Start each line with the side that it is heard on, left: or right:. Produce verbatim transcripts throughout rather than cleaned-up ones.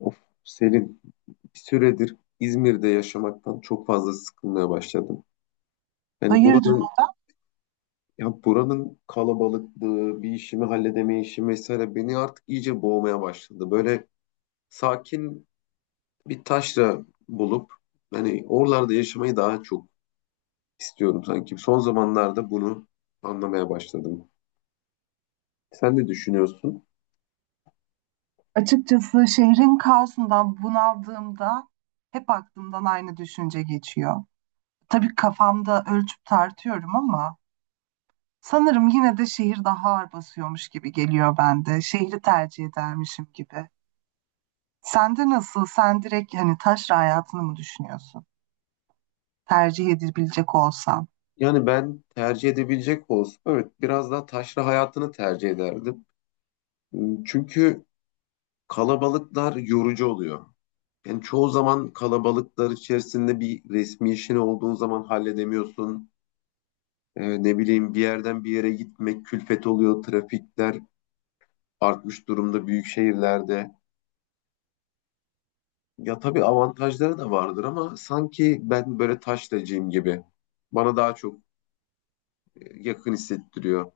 left: Of Selin, bir süredir İzmir'de yaşamaktan çok fazla sıkılmaya başladım. Yani
right: Hayırdır?
left: buranın ya buranın kalabalıklığı, bir işimi halledemeyişim mesela beni artık iyice boğmaya başladı. Böyle sakin bir taşra bulup hani oralarda yaşamayı daha çok istiyorum sanki. Son zamanlarda bunu anlamaya başladım. Sen ne düşünüyorsun?
right: Açıkçası şehrin kaosundan bunaldığımda hep aklımdan aynı düşünce geçiyor. Tabii kafamda ölçüp tartıyorum ama sanırım yine de şehir daha ağır basıyormuş gibi geliyor bende. Şehri tercih edermişim gibi. Sende nasıl? Sen direkt hani taşra hayatını mı düşünüyorsun? Tercih edilebilecek olsan.
left: Yani ben tercih edebilecek olsam evet biraz daha taşra hayatını tercih ederdim. Çünkü kalabalıklar yorucu oluyor. Yani çoğu zaman kalabalıklar içerisinde bir resmi işin olduğun zaman halledemiyorsun. Ee, ne bileyim bir yerden bir yere gitmek külfet oluyor, trafikler artmış durumda büyük şehirlerde. Ya tabii avantajları da vardır ama sanki ben böyle taşlacıyım gibi. Bana daha çok e, yakın hissettiriyor.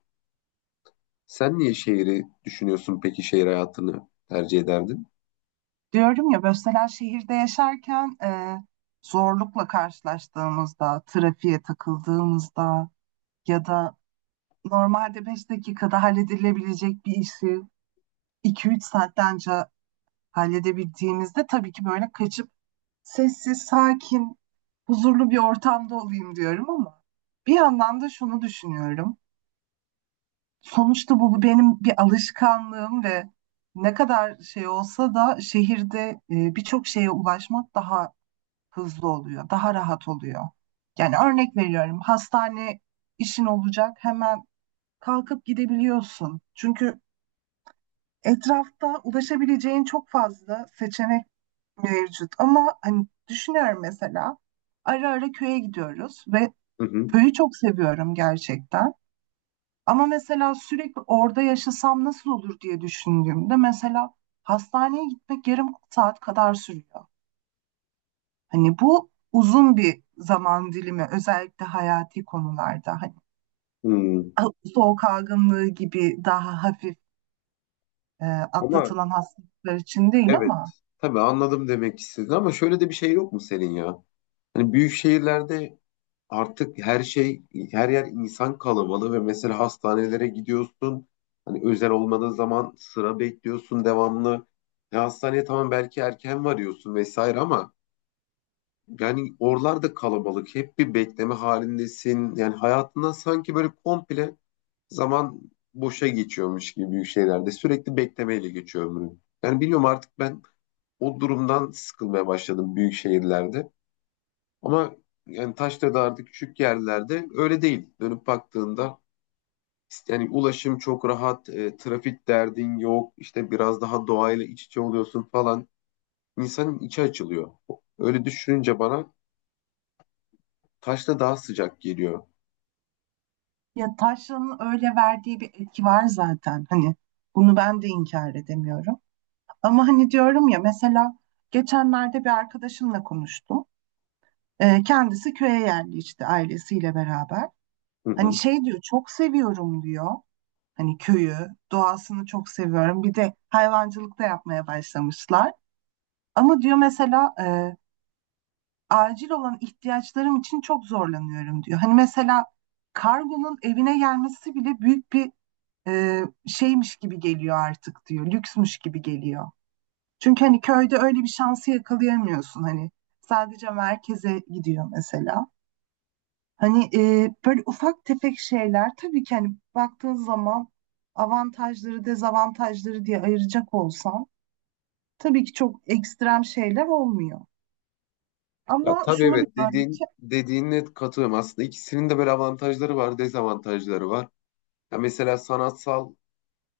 left: Sen niye şehri düşünüyorsun peki, şehir hayatını tercih ederdin?
right: Diyorum ya mesela şehirde yaşarken e, zorlukla karşılaştığımızda, trafiğe takıldığımızda ya da normalde beş dakikada halledilebilecek bir işi iki üç saatlence halledebildiğimizde tabii ki böyle kaçıp sessiz, sakin, huzurlu bir ortamda olayım diyorum ama bir yandan da şunu düşünüyorum. Sonuçta bu bu benim bir alışkanlığım ve ne kadar şey olsa da şehirde e, birçok şeye ulaşmak daha hızlı oluyor, daha rahat oluyor. Yani örnek veriyorum, hastane işin olacak hemen kalkıp gidebiliyorsun. Çünkü etrafta ulaşabileceğin çok fazla seçenek mevcut ama hani düşünüyorum mesela ara ara köye gidiyoruz ve
left: Hı hı.
right: köyü çok seviyorum gerçekten. Ama mesela sürekli orada yaşasam nasıl olur diye düşündüğümde mesela hastaneye gitmek yarım saat kadar sürüyor. Hani bu uzun bir zaman dilimi, özellikle hayati konularda, hani
left: Hmm.
right: soğuk algınlığı gibi daha hafif e,
left: Ama
right: atlatılan hastalıklar için değil
left: evet,
right: ama
left: tabii anladım demek istedin ama şöyle de bir şey yok mu senin ya? Hani büyük şehirlerde artık her şey, her yer insan kalabalığı ve mesela hastanelere gidiyorsun. Hani özel olmadığı zaman sıra bekliyorsun devamlı. Ya hastaneye tamam belki erken varıyorsun vesaire ama yani oralarda kalabalık. Hep bir bekleme halindesin. Yani hayatından sanki böyle komple zaman boşa geçiyormuş gibi büyük şeylerde. Sürekli beklemeyle geçiyor ömrün. Yani bilmiyorum artık ben o durumdan sıkılmaya başladım büyük şehirlerde. Ama yani Taşdağ'da küçük yerlerde öyle değil. Dönüp baktığında işte yani ulaşım çok rahat, e, trafik derdin yok, işte biraz daha doğayla iç içe oluyorsun falan. İnsanın içi açılıyor. Öyle düşününce bana Taşda daha sıcak geliyor.
right: ya taşranın öyle verdiği bir etki var zaten. Hani bunu ben de inkar edemiyorum. Ama hani diyorum ya mesela geçenlerde bir arkadaşımla konuştum. Ee, kendisi köye yerleşti ailesiyle beraber.
left: Hı
right: Hani
left: hı.
right: şey diyor, çok seviyorum diyor. Hani köyü, doğasını çok seviyorum. Bir de hayvancılık da yapmaya başlamışlar. Ama diyor mesela e, acil olan ihtiyaçlarım için çok zorlanıyorum diyor. Hani mesela kargonun evine gelmesi bile büyük bir e, şeymiş gibi geliyor artık diyor. Lüksmüş gibi geliyor. Çünkü hani köyde öyle bir şansı yakalayamıyorsun hani. Sadece merkeze gidiyor mesela. Hani e, böyle ufak tefek şeyler, tabii ki hani baktığın zaman avantajları dezavantajları diye ayıracak olsan tabii ki çok ekstrem şeyler olmuyor.
left: Ya
right: Ama
left: tabii,
right: şunu
left: evet,
right: biliyorum
left: dediğin
right: ki
left: dediğine katılıyorum. Aslında ikisinin de böyle avantajları var, dezavantajları var. Ya mesela sanatsal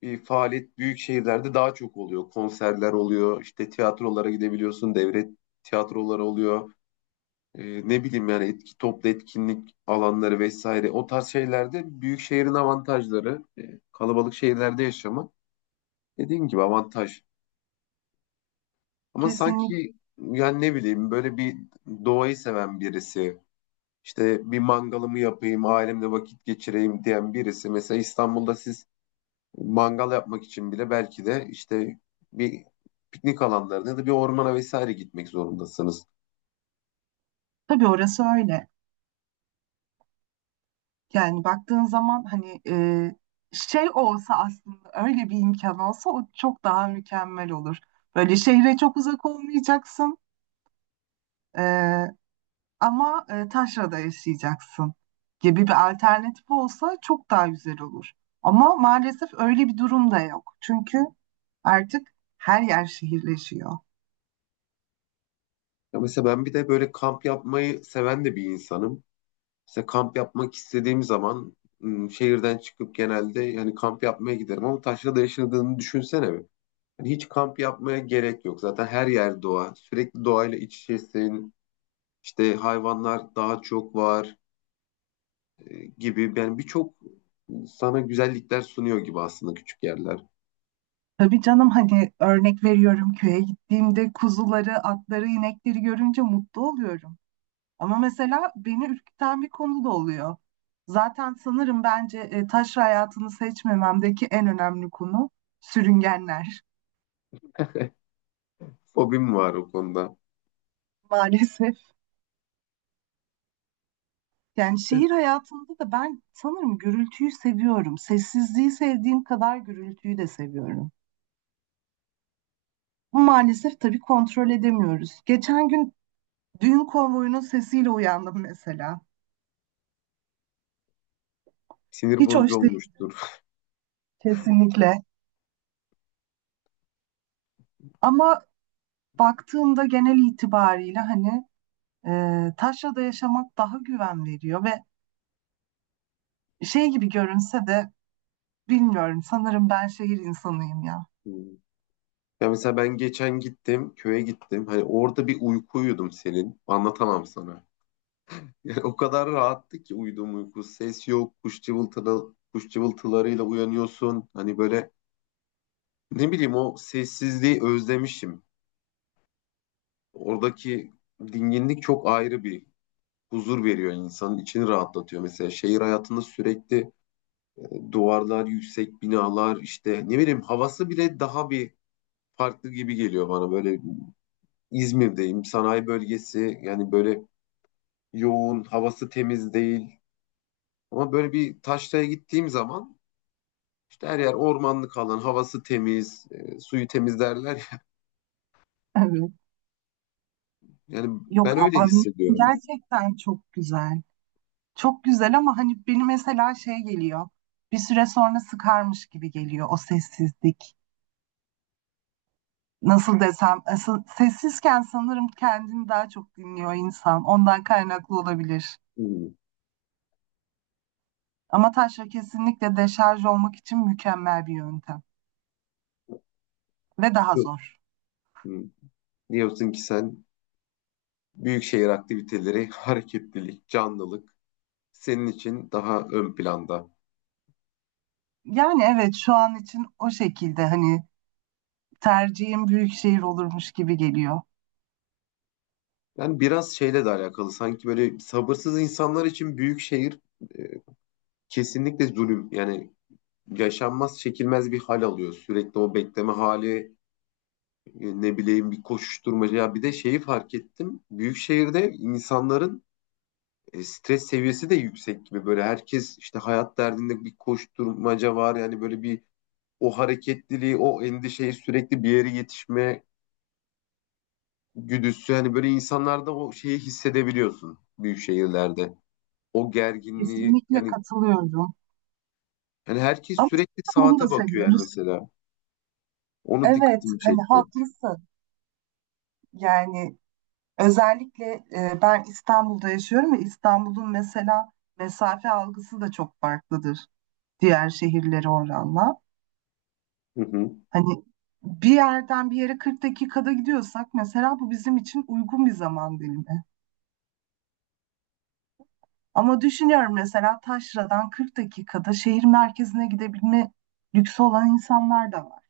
left: bir faaliyet büyük şehirlerde daha çok oluyor. Konserler oluyor, işte tiyatrolara gidebiliyorsun, devlet tiyatroları oluyor. E, ne bileyim yani etki, toplu etkinlik alanları vesaire o tarz şeylerde büyük şehrin avantajları, e, kalabalık şehirlerde yaşamak dediğim gibi avantaj. Ama
right: kesinlikle,
left: sanki yani ne bileyim böyle bir doğayı seven birisi, işte bir mangalımı yapayım ailemle vakit geçireyim diyen birisi mesela İstanbul'da siz mangal yapmak için bile belki de işte bir piknik alanlarına ya da bir ormana vesaire gitmek zorundasınız.
right: tabii orası öyle. Yani baktığın zaman hani e, şey olsa, aslında öyle bir imkan olsa o çok daha mükemmel olur. Böyle şehre çok uzak olmayacaksın e, ama e, taşrada yaşayacaksın gibi bir alternatif olsa çok daha güzel olur. Ama maalesef öyle bir durum da yok. Çünkü artık her yer şehirleşiyor.
left: Ya mesela ben bir de böyle kamp yapmayı seven de bir insanım. İşte kamp yapmak istediğim zaman ım, şehirden çıkıp genelde yani kamp yapmaya giderim ama taşrada yaşadığını düşünsene bir. Yani hiç kamp yapmaya gerek yok. Zaten her yer doğa. Sürekli doğayla iç içesin. İşte hayvanlar daha çok var, e, gibi. Yani birçok sana güzellikler sunuyor gibi aslında küçük yerler.
right: Tabii canım, hani örnek veriyorum, köye gittiğimde kuzuları, atları, inekleri görünce mutlu oluyorum. Ama mesela beni ürküten bir konu da oluyor. Zaten sanırım bence e, taş hayatını seçmememdeki en önemli konu sürüngenler
left: Fobim var o konuda.
right: maalesef. Yani şehir hayatında da ben sanırım gürültüyü seviyorum. Sessizliği sevdiğim kadar gürültüyü de seviyorum. Bu maalesef tabii kontrol edemiyoruz. Geçen gün düğün konvoyunun sesiyle uyandım mesela.
left: Sinir
right: Hiç
left: bozucu
right: hoş.
left: olmuştur.
right: Kesinlikle. Ama baktığımda genel itibariyle hani e, taşrada yaşamak daha güven veriyor ve şey gibi görünse de bilmiyorum, sanırım ben şehir insanıyım ya.
left: Hmm. Ya mesela ben geçen gittim, köye gittim. Hani orada bir uyku uyudum senin. Anlatamam sana. Yani o kadar rahattı ki uyuduğum uyku. Ses yok, kuş cıvıltıları, kuş cıvıltılarıyla uyanıyorsun. Hani böyle ne bileyim o sessizliği özlemişim. Oradaki dinginlik çok ayrı bir huzur veriyor, insanın içini rahatlatıyor. Mesela şehir hayatında sürekli e, duvarlar, yüksek binalar, işte ne bileyim havası bile daha bir farklı gibi geliyor bana. Böyle İzmir'deyim, sanayi bölgesi, yani böyle yoğun, havası temiz değil. Ama böyle bir taşraya gittiğim zaman İşte her yer ormanlık alan, havası temiz, e, suyu temiz derler.
right: Evet.
left: Yani
right: Yok
left: ben öyle
right: ama
left: hissediyorum.
right: gerçekten çok güzel. Çok güzel ama hani beni mesela şey geliyor. Bir süre sonra sıkarmış gibi geliyor o sessizlik. Nasıl desem, asıl- sessizken sanırım kendini daha çok dinliyor insan. Ondan kaynaklı olabilir.
left: Hmm.
right: Ama taşra kesinlikle deşarj olmak için mükemmel bir yöntem ve daha zor.
left: Hmm. Diyorsun ki sen büyük şehir aktiviteleri, hareketlilik, canlılık senin için daha ön planda.
right: Yani evet, şu an için o şekilde hani tercihim büyük şehir olurmuş gibi geliyor.
left: Yani biraz şeyle de alakalı, sanki böyle sabırsız insanlar için büyük şehir e, kesinlikle zulüm. Yani yaşanmaz, çekilmez bir hal alıyor. Sürekli o bekleme hali, e, ne bileyim bir koşuşturmaca. Ya bir de şeyi fark ettim. Büyük şehirde insanların e, stres seviyesi de yüksek gibi, böyle herkes işte hayat derdinde, bir koşturmaca var yani, böyle bir o hareketliliği, o endişeyi, sürekli bir yere yetişme güdüsü hani, böyle insanlarda o şeyi hissedebiliyorsun büyük şehirlerde, o gerginliği
right: Kesinlikle
left: yani,
right: katılıyorum.
left: yani herkes
right: Ama
left: sürekli
right: zaten bunu da
left: saate bakıyor yani
right: seviyoruz.
left: mesela onu
right: Evet,
left: dikkatimi
right: hani
left: çekti.
right: haklısın. Yani özellikle e, ben İstanbul'da yaşıyorum ve İstanbul'un mesela mesafe algısı da çok farklıdır diğer şehirlere oranla.
left: Hı
right: Hani bir yerden bir yere kırk dakikada gidiyorsak mesela bu bizim için uygun bir zaman dilimi. Ama düşünüyorum mesela Taşra'dan kırk dakikada şehir merkezine gidebilme lüksü olan insanlar da var.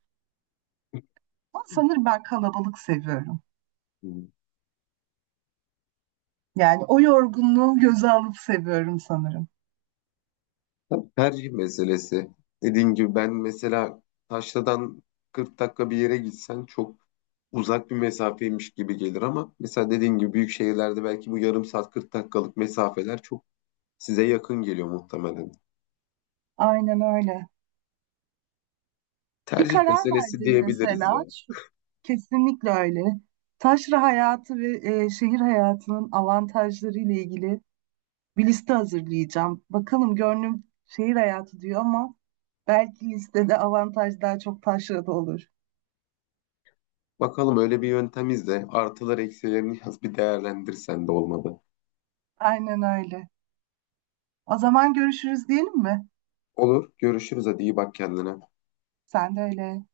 right: Ama sanırım ben kalabalık seviyorum.
left: hı.
right: Yani o yorgunluğu göze alıp seviyorum sanırım.
left: Tabii, tercih meselesi. Dediğim gibi ben mesela Taşla'dan kırk dakika bir yere gitsen çok uzak bir mesafeymiş gibi gelir ama mesela dediğim gibi büyük şehirlerde belki bu yarım saat, kırk dakikalık mesafeler çok size yakın geliyor muhtemelen.
right: Aynen öyle. Bir
left: Tercih
right: karar
left: meselesi
right: verdin
left: diyebiliriz ya.
right: mesela, şu, kesinlikle öyle. Taşra hayatı ve e, şehir hayatının avantajları ile ilgili bir liste hazırlayacağım. Bakalım gönlüm şehir hayatı diyor ama belki listede avantaj daha çok taşrada olur.
left: Bakalım, öyle bir yöntem izle. Artılar eksilerini yaz bir, değerlendirsen de olmadı.
right: Aynen öyle. O zaman görüşürüz diyelim mi?
left: Olur. Görüşürüz. Hadi iyi bak kendine.
right: Sen de öyle.